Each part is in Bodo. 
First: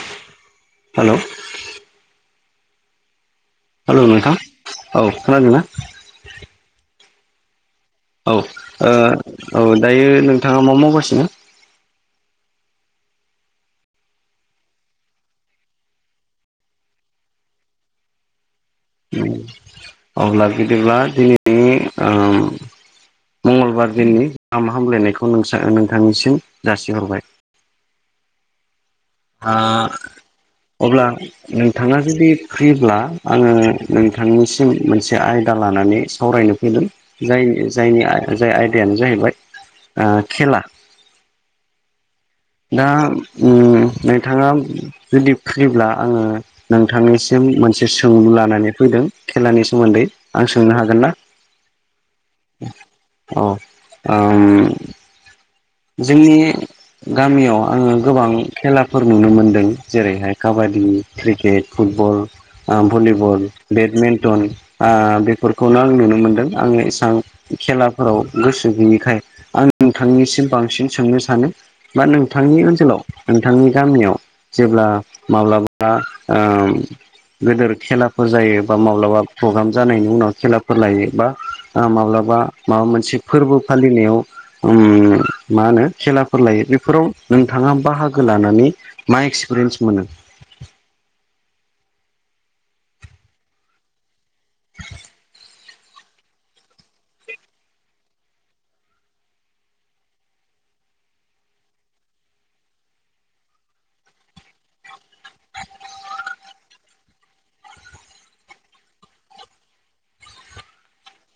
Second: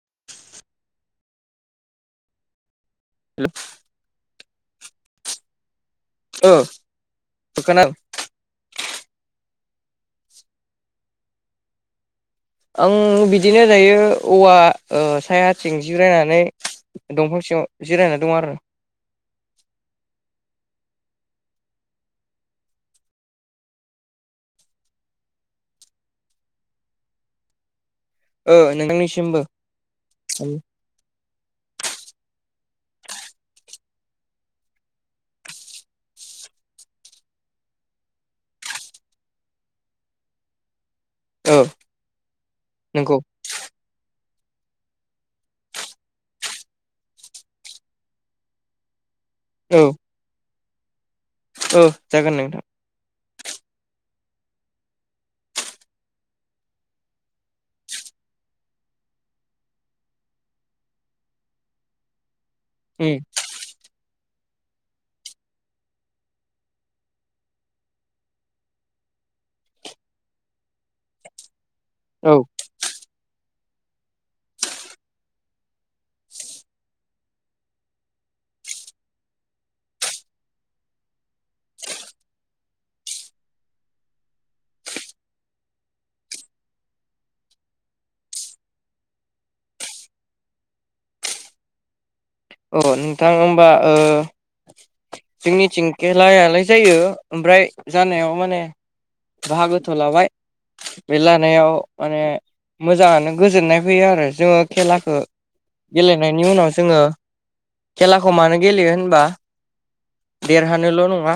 [inaudible] हेलौ [unintelligible] हेलौ नोंथां औ खोनादोंना खोना औ ओ औ दायो नोंथाङा मा मावगासिनो आं बिदिनो दायो औवा सायाथिं जिरायनानै दंफां सिं सिं जिरायना दङ आरो उम अब्ला बिदिब्ला दिनैनि ओ मंगलबार दिननि गाहाम हामलायनायखौ नोंसा नोंथांनिसिम जासिहरबाय ओ नोंथांनिसि आ अब्ला नोंथाङा जुदि फ्रिब्ला आङो नोंथांनिसिम मोनसे आयदा लानानै सावराय जाय जाय आयदायानो जाहैबाय खेला औ दा नंगौ उम बे नोंथाङा जुदि फ्रिब्ला आङो नोंथांनिसिम मोनसे सोंलु लानानै फैदों खेलानि औ सोमोन्दै आं सोंनो हागोनना औ जागोन नोंथां औ ओ जोंनि गामियाव आङो गोबां खेलाफोर नुनो मोनदों जेरैहाय काबादि क्रिकेट फुठ बल उम भलिबल बेडमिन्टन ओ बेफोरखौनो आं नुनो मोनदों आङो एसेबां खेलाफोराव गोसो गैयैखाय आं नोंथांनिसिम बांसिन सोंनो सानो बा औ नोंथांनि ओनसोलाव नोंथांनि गामियाव जेब्ला माब्लाबा गेदेर खेलाफोर जायो बा माब्लाबा प्रग्राम जानायनि उनाव खेलाफोर लायो बा माब्लाबा बा माबा मोनसे फोरबो फालिनायाव ओम मा होनो खेलाफोर लायो बेफोराव नोंथाङा बाहागो लानानै मा एक्सपिरियेन्स मोनो [inaudible] अ नोंथां होमबा ओ जोंनिथिं खेलायालाय जायो ओमफ्राय जानायाव माने बाहागोथ लाबाय बे लानायाव माने मोजाङानो गोजोननाय फैयो आरो जोङो खेलाखौ गेलेनायनि उनाव जोङो खेलाखौ मानो गेलेयो होनबा देरहानोल' नङा।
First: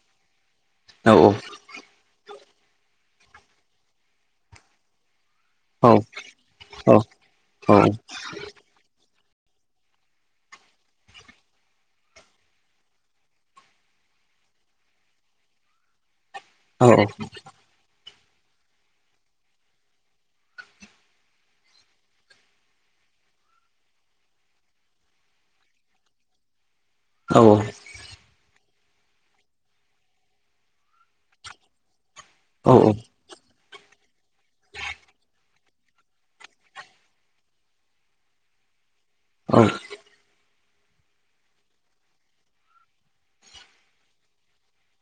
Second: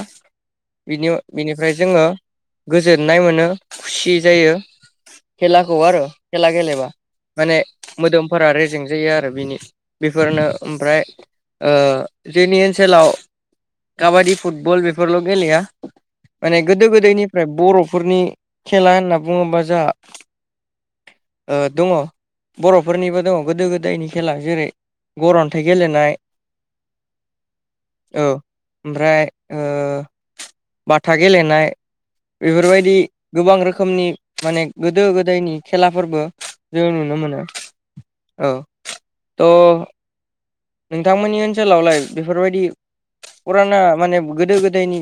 बिनि औ बिनिफ्राय जोङो गोजोननाय मोनो खुसि जायो। खेलाखौ औ आरो खेला गेलेबा औ माने औ मोदोमफोरा रेजें जायो आरो बेफोरनो ओमफ्राय ओ जोंनि ओनसोलाव काबादि फुटबल बेफोरल' गेलेया माने गोदो औ गोदायनिफ्राय बर'फोरनि खेला होनना बुङोबा जोंहा दङ' बर'फोरनिबो दङ गोदो गोदायनि खेला जेरै गर अ- नाथाइ गेलेनाय औ औ ओमफ्राय ओ बाथा गेलेनाय बेफोरबायदि गोबां रोखोमनि माने गोदो गोदायनि खेलाफोरबो जों नुनो मोनो औ औ थ' नोंथांमोननि ओनसोलावलाय बेफोरबायदि फुराना माने गोदो गोदायनि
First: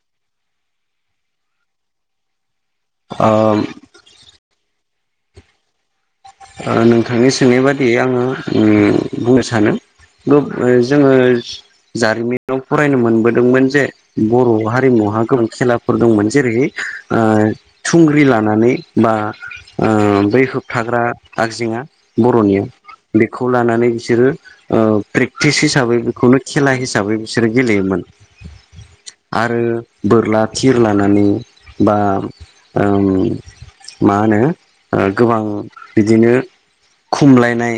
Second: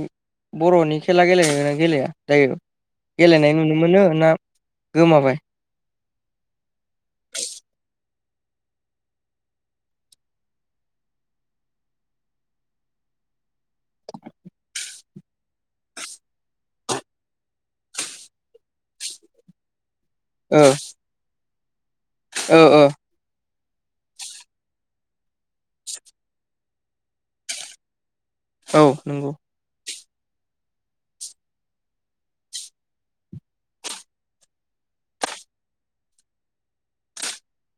बर'नि खेला गेलेगोनना गेलेया दायो? गेलेनाय औ ओ नुनो मोनो ना गोमाबाय? ओ नोंथांनि सोंनाय बादियै आङो उम बुंनो सानो। गुब ओ जोङो जारिमिनाव आं फरायनो मोनबोदोंमोन जे बर' हारिमुहा गोबां खेलाफोर दंमोन। जेरै ओ थुंग्रि लानानै बा ओ बै ओ होबथाग्रा आगजेङा ओ बर'निया ओ बेख खौ लानानै बिसोरो ओ प्रेक्टिस हिसाबै बेखौनो खेला हिसाबै बिसोरो गेलेयोमोन। औ नोंगौ। आरो बोरला थिर लानानै बा ओम मा होनो ओ गोबां बिदिनो खमलायनाय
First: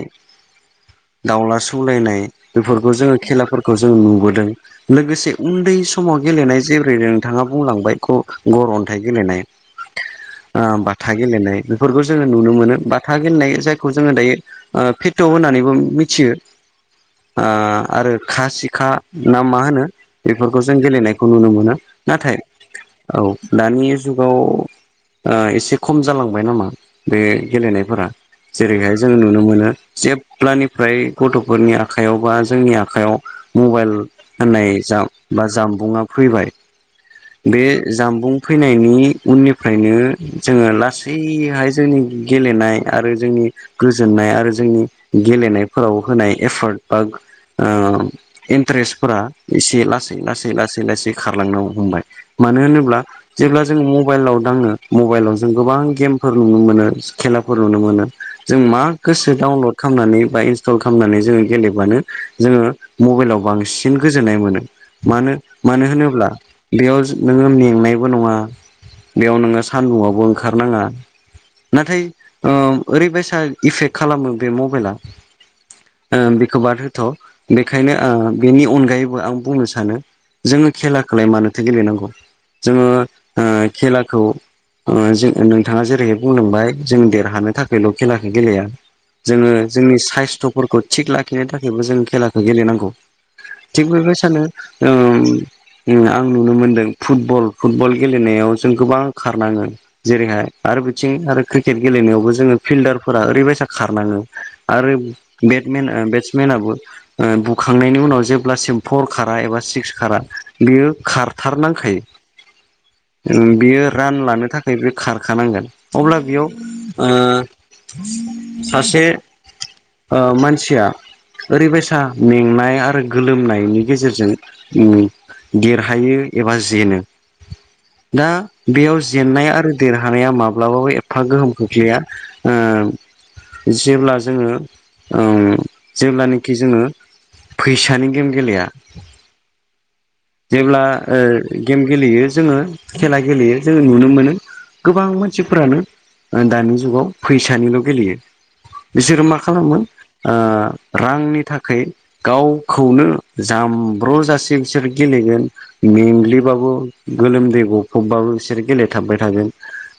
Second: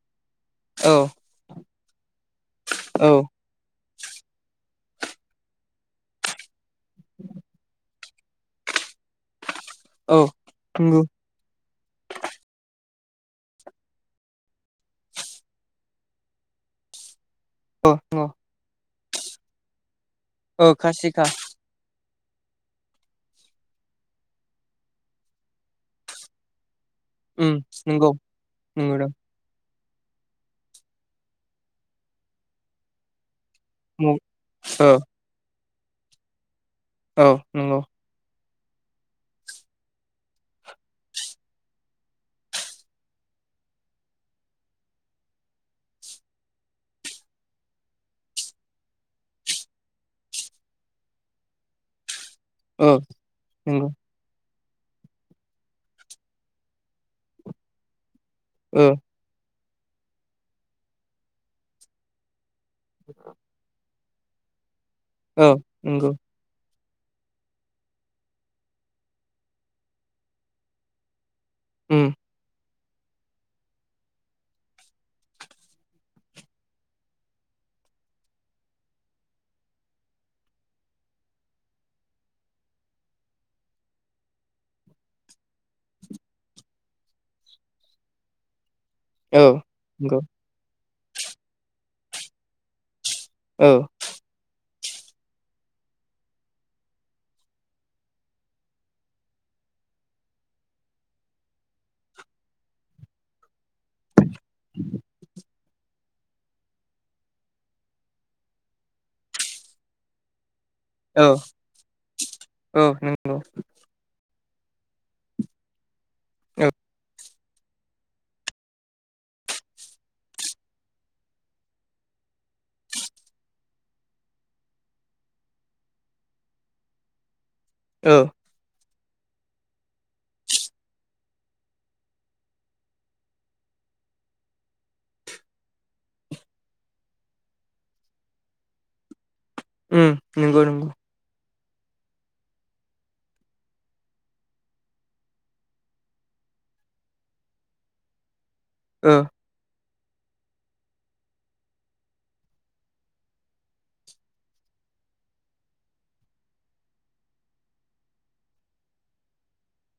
औ दाउला सौलायनाय बेफोरखौ औ जोङो खेलाफोरखौ जों नुबोदों लोगोसे उन्दै समाव गेलेनाय जेरै नोंथाङा बुंलांबाय ग गर अन अन्थाय गेलेनाय औ ओ नंगौ बाथा गेलेनाय बेफोरखौ जोङो नुनो मोनो बा था गेलेनाय जायखौ जोङो दायो ओ फिथु होननानैबो मिथियो। आ आरो नंगौ खा सिखा ना मा होनो बेफोरखौ ओ जों खासिखा गेलेनायखौ नुनो मोनो। नाथाय औ दानि जुगाव ओ एसे खम जालांबाय नामा। बे उम गेलेनायफोरा नंगौ जेरैहाय जों नंगौदां नुनो मोनो जेब्लानि फ्राय गथ'फोरनि आखायाव बा जोंनि आखायाव मबाइल ओ होननाय जा बा जामबुंआ फैबाय औ बे नंगौ जामबुं फैनायनि उननिफ्रायनो जोङो लासैहाय जोंनि गेलेनाय आरो जोंनि नि गोजोननाय आरो जोंनि गेलेनाय फोराव होनाय एफार्ट बा ओ इन्ट्रेस फोरा एसे लासै लासै ला सै लासै खारलांनो हमबाय। मानो ओ होनोब्ला जेब्ला जोङो नंगौ मबाइलाव दाङो मबाइलाव जों गोबां गेमफोर नुनो मोनो खेलाफोर नुनो मोनो जों मा ओ गोसो डाउनलड खामनानै बा इनस्टल खालामनानै जोङो गेलेबानो जोङो मबाइलाव बांस सिन गोजोननाय मोनो मानो औ मानो नंगौ होनोब्ला बेयाव नोङो मेंनायबो नङा बेयाव नोङो सानदुङावबो ओंखारनाङा। नाथाय उम ओ ओरैबायसा इफेक्ट खालामो बे मबाइला ओ बिखौ बाद होथ' बेखायनो ओ बेनि अनगायैबो आं बुंनो सानो जोङो खेलाखोलाय मानोथो गेलेनांगौ। जोङो ओ खेलाखौ ओ जो नोंथाङा जेरैहाय बुंलांबाय जों देरहानो थाखायल' खेलाखौ गेलेया। औ जोङो जोंनि नंगौ साइस्थ'फोरखौ थिग लाखिनो थाखायबो जों खेलाखौ गेलेनांगौ। औ थिग बेबायसानो ओम उम आं नुनो मोनदों फुटबल फुटबल गेलेनायाव जों गोबां खारनाङो। जेरैहाय आ आरो बिथिं आरो क्रिकेट गेलेनायावबो जोङो फिल्डारफोरा ओरैबायसा खारनाङो आरो बेटमेन ओ बेट्समेनाबो ओ बुखांनायनि उनाव जेब्लासिम फर खारा एबा सिक्स खारा बियो औ खारथारनांखायो। औ नंगौ ओ बियो रान लानो थाखाय बे खारखानांगोन अब्ला बेयाव ओ औ सासे ओ मानसिया ओरैबायसा मेंनाय आरो गोलोमनायनि गेजेरजों उम देरहायो एबा जेनो। औ दा बेयाव जेननाय आरो देरहानाया माब्लाबाबो एफा गोहोम खोख्लैया। ओ जेब्ला जोङो ओम जेब्लानिखि जोङो फैसानि गेम गेलेया उम नंगौ जेब्ला नंगौ ओ गेम गेलेयो जोङो खेला गेलेयो जोङो नुनो मोनो गोबां मानसिफोरानो ओ दानि जुगाव फैसानिल' गेलेयो ओ बिसोरो मा खालामोमोन ओ रांनि थाखाय गावखौनो जामब्र' जासे बिसोर गेलेगोन मेंग्लिबाबो गोलोमदै गफबबाबो बिसोर गेलेथाबबाय थागोन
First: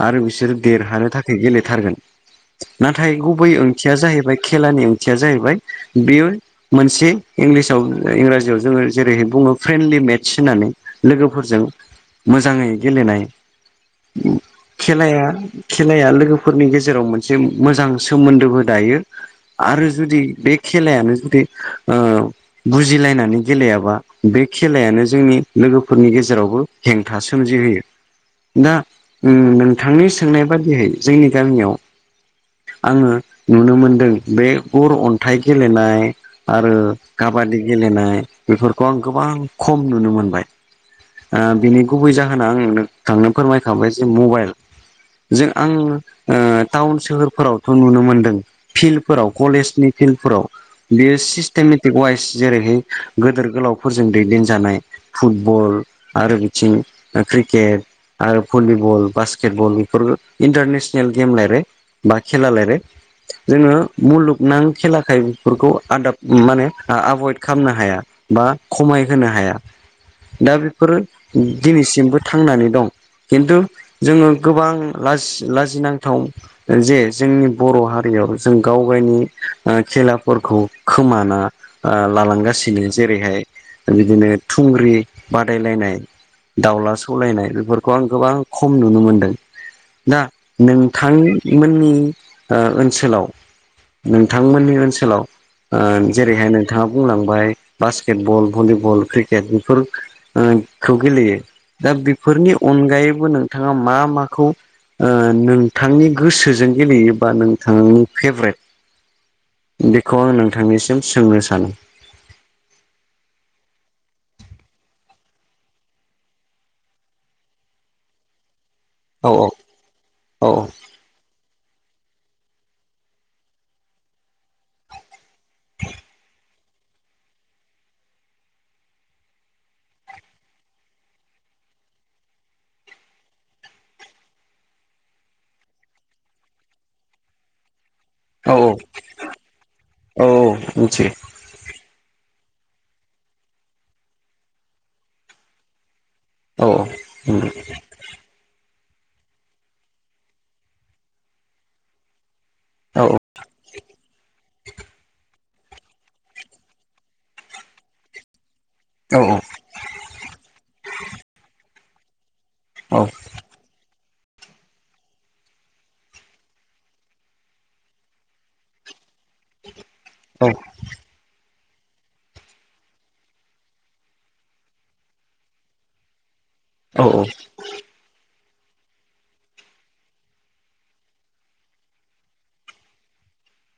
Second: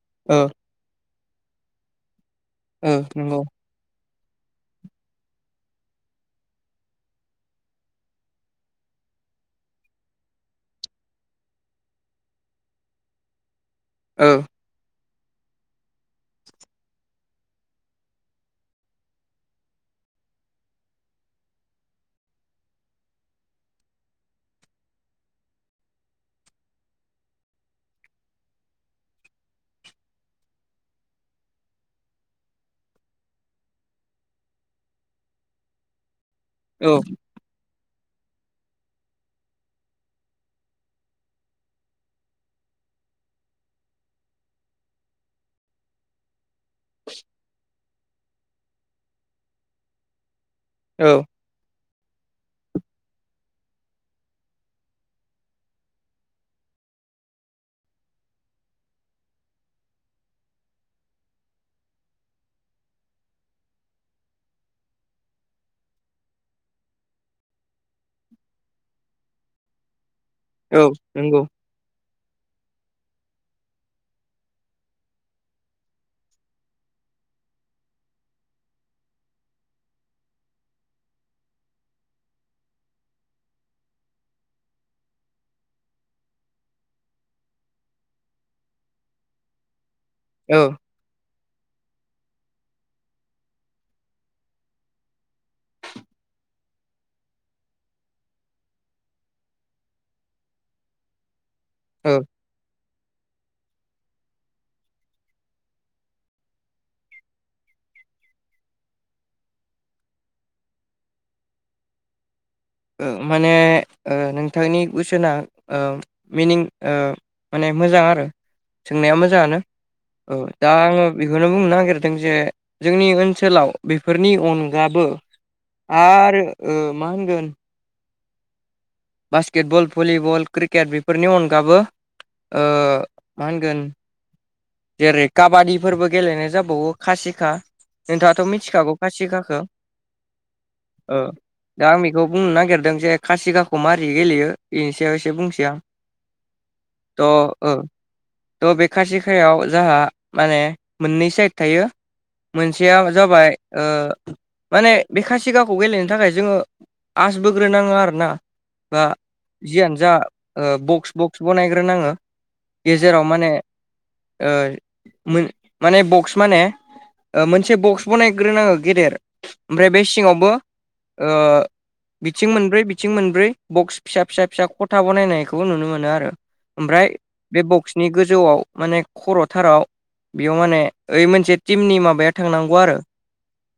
आरो ओ बिसोर देरहानो थाखाय गेलेथारगोन ओ नाथाय नंगौ गुबै ओंथिया जाहैबाय खेलानि ओंथिया जाहैबाय बेयो मोनसे इंलिसाव इंराजियाव जोङो जेरैहाय बुङो फ्रेन्डलि मेटस होननानै लोगोफोरजों मोजाङै गेलेनाय औ खेलाया खेलाया लोगोफोरनि गेजेराव मोनसे मोजां सोमोन्दोबो दायो आरो जुदि बे खेलायानो जुदि बुजिलायनानै गेलेयाबा बे खेलायानो जोंनि लोगोफोरनि गेजेरावबो हेंथा सोमजिहोयो दा नोंथांनि सोंनाय बादियै जोंनि गामियाव आङो नुनो मोनदों बे गर अन्थाइ गेलेनाय आरो औ काबादि गेलेनाय बेफोरखौ आं गोबां खम नुनो मोनबाय बिनि गुबै जाहोना आं नोंथांनो फोरमायखाबाय जे मबाइल जों आं टाउन सोहोरफोरावथ' नुनो मोन्दों फिल्डफोराव कलेजनि फिल्डफोराव औ बेयो सिस्टेमेटिक वाइस जेरैहाय गोदोर गोलावफोरजों दैदेनजानाय फुटबल आरो बिथिं क्रिकेट आरो भलिबल बास्केट बल बेफोर इन्टारनेसनेल गेम लाबाय बा खेला लाबाय जोङो मुलुगनां खेलाखाय बेफोरखौ आदाब माने एभयड खालामनो हाया बा खमायहोनो हाया दा औ बेफोर नंगौ दिनैसिमबो थांनानै दं खिन्थु जोङो गोबां लाज लाजिनांथाव जे जोंनि बर' हारि याव जों गाव गायनि खेलाफोरखौ खोमाना लालांगासिनो जेरैहाय बिदिनो थुंग्रि बादायलायनाय दावला सौलायनाय बेफोरखौ आं गोबां खम नुनो मोनदों दा औ नोंथांमोननि ओनसोलाव नोंथांमोननि ओनसोलाव ओ जेरैहाय नोंथाङा बुंलांबाय बास्केट बल भलिबल क्रिकेट बेफोरखौ गेलेयो दा औ बेफोरनि अनगायैबो नोंथाङा मा माखौ ओ नोंथांनि गोसोजों गेलेयोबा नोंथांनि फेभ्रेट बेखौ आं नोंथांनिसिम सोंनो सानो माने नोंथांनि कुइसना ओ मिनिं माने मोजां आरो सोंनाया औ मोजाङानो औ दा आङो बेखौनो बुंनो नागिरदों जे जोंनि ओनसोलाव बेफोरनि अनगाबो आरो ओ मा होनगोन बास्केटबल भलिबल क्रिकेट बेफोरनि अनगाबो ओ मा होनगोन जेरै काबादिफोरबो गेलेनाय जाबावो खासिखा नोंथाङाथ' औ मिथिखागौ खासिगाखो औ मिथियो ओ दा आं बेखौ बुंनो नागिरदों जे खासिगाखौ मारै गेलेयो बेनि सायाव एसे बुंसै आं औ औ थ' ओ थ' बे खासिखायाव जाहा माने मोननै साइड थायो मोनसेया औ जाबाय ओ माने बे खासिगाब खौ गेलेनो थाखाय जोङो आस बोग्रोनाङो आरो ना बा औ औ जियानो जा ओ बक्स बक्स बनायग्रोनाङो गेजेराव माने ओ माने बक्स माने मोनसे बक्स बानायग्रोन आङो गेदेर ओमफ्राय बे सिङावबो ओ बिथिं मोनब्रै बिथिं मोनब्रै बक्स फिसा फिसा फिसा खथा बनायनायखौबो नुनो मोनो आरो ओमफ्राय बे बक्सनि गोजौआव माने खर'थाराव बेयाव माने ओइ मोनसे टिमनि माबाया थांनांगौ आरो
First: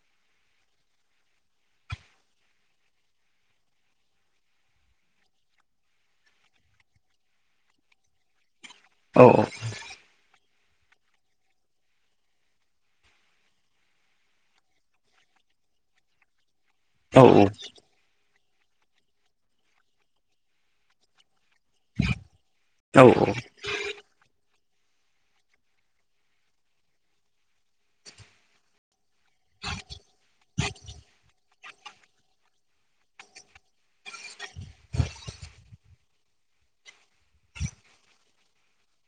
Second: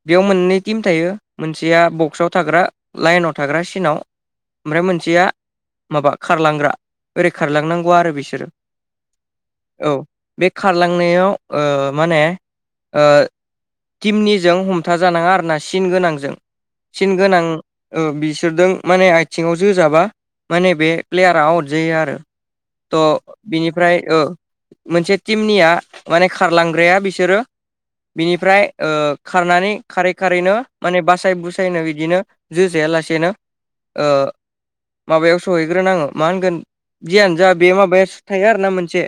बेयाव मोननै टिम थायो मोनसेया बक्सआव थाग्रा लाइनाव थाग्रा सिनाव ओमफ्राय मोनसेया माबा खारलांग्रा ओरै खारलांनांगौ आरो बिसोरो औ औ औ बे खारलांनायाव ओ माने ओ टिमनिजों हमथा जानाङा आरोना सिन गोनांजों सिन गोनां ओ बि बिसोरदों माने आथिङाव जो जाबा माने बे प्लेयारा आउट जायो आरो थ' बिनिफ्राय ओ मोनसे टिमनिया माने खारलांग्राया बिसोरो बिनिफ्राय ओ खारनानै खारै खारैनो माने बासाय बुसायनो बिदिनो जोजाया लासेनो ओ माबायाव सहैग्रोनाङो मा होनगोन जियानो जा बे माबाया सु थायो आरोना मोनसे।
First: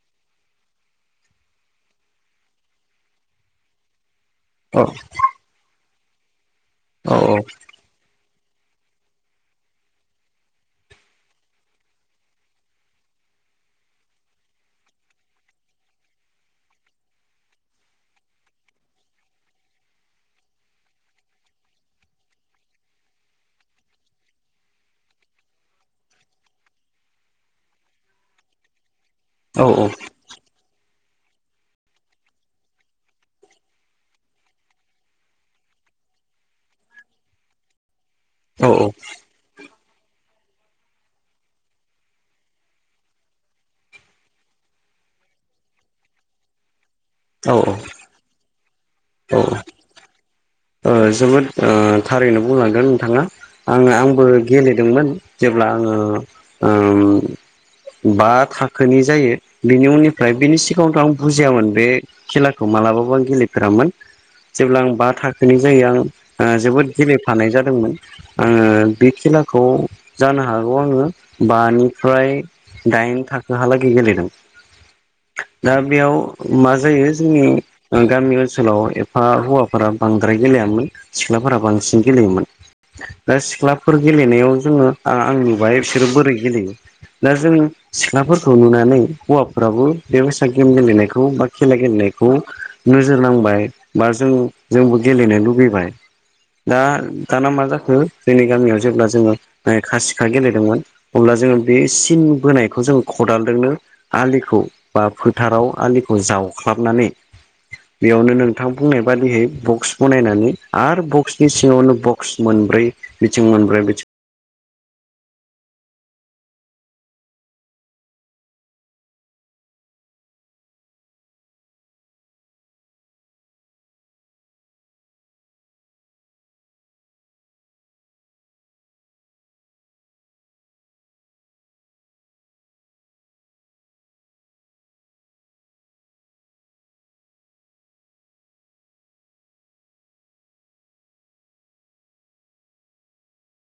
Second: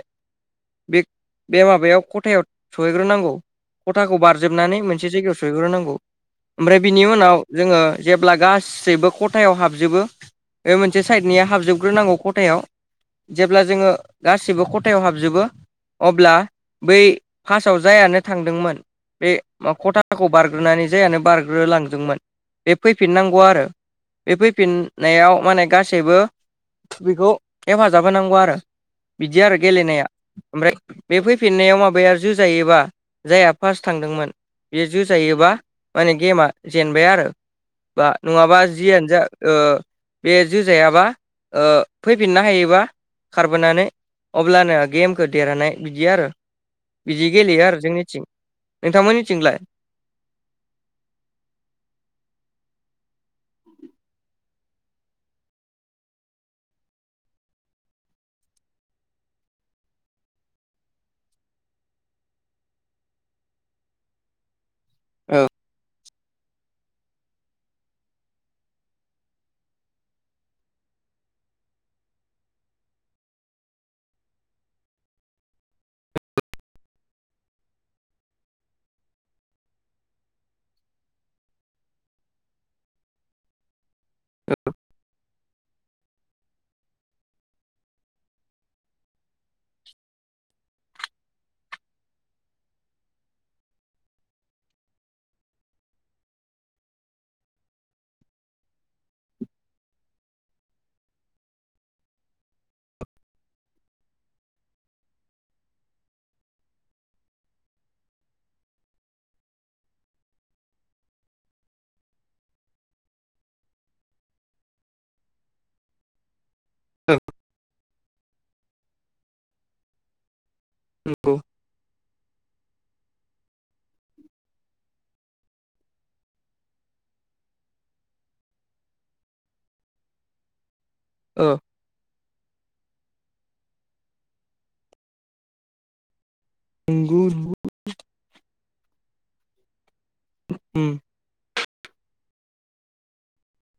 बे बे माबायाव खथायाव सहैग्रोनांगौ खथाखौ बारस' जोबनानै मोनसे जायगायाव सहैग्रोनांगौ। ओमफ्राय बिनि उनाव जोङो जे ब्ला गासैबो खथायाव हाबजोबो बे मोनसे साइडनिया हाबजोबग्रोनांगौ खथायाव। जेब्ला जोङो गासिबो खथायाव हाबजोबो अब्ला बै फासाव जायानो थांदोंमोन। बे मा खथाखौ बारग्रोनानै जायानो बारग्रोलांदोंमोन। बे फैफिननांगौ आरो। बे फैफिननायाव माने गासैबो। बेखौ हेफाजाब होनांगौ आरो बिदि आरो गेलेनाया ओमफ्राय बे फैफिननायाव माबाया जोजायोबा जायहा फार्स थांदोंमोन। बेयो जोजायोबा माने गेमा जेनबाय आरो बा नङाबा जियानो जा ओ बे जोजायाबा ओ फैफिननो हायोबा खारबोनानै। अब्लानो गेमखौ देरहानाय बिदि आरो बिदि औ गेलेयो औ आरो जोंनिथिं। औ नोंथांमोननिथिंलाय ओ जोबोद ओ थारैनो बुंलांगोन नोंथाङा आं आंबो गेलेदोंमोन जे ब्ला आङो ओम बा थाखोनि जायो बिनि उननिफ्राय बिनि सिगाङावथ' आं बुजियामोन बे खेलाखौ। मालाबाबो आं गेलेफेरामोन जेब्ला आं बा औ थाखोनि जायो आं ओ जोबोद गेलेफानाय जादोंमोन ओ बे खेलाखौ जानो हागौ आङो बानि फ्राय दाइन थाखोहालागै गेलेदों। दा बेयाव मा जायो जोंनि ओ गामि ओनसोलाव एफा हौवाफोरा। बांद्राय गेलेयामोन सिख्लाफोरा बांसिन गेलेयोमोन दा सिख्ला फोर गेलेनायाव जोङो आ आं नुबाय बिसोरो बोरै गेलेयो। दा जों सिख्लाफोरखौ नुनानै हौवाफ्राबो बेबायसा गेम गेलेनायखौ बा खेला गेलेनाय खौ नोजोर नांबाय बा जों जोंबो गेलेनो लुबैबाय। दा दाना मा जाखो जोंनि गामियाव जेब्ला जोङो खासिखा गेलेदोंमोन अब्ला जोङो बि सिन बोनायखौ जों खदालदोंनो आलिखौ बा फोथाराव आलिखौ जा जावख्लाबनानै बेयावनो नोंथां बुंनाय बादियै बक्स बनायनानै आरो बक्सनि सिङावनो बक्स मोनब्रै बिथिं मोनब्रै बिथिं [inaudible] [unintelligible] नंगौ। औ [unintelligible] उम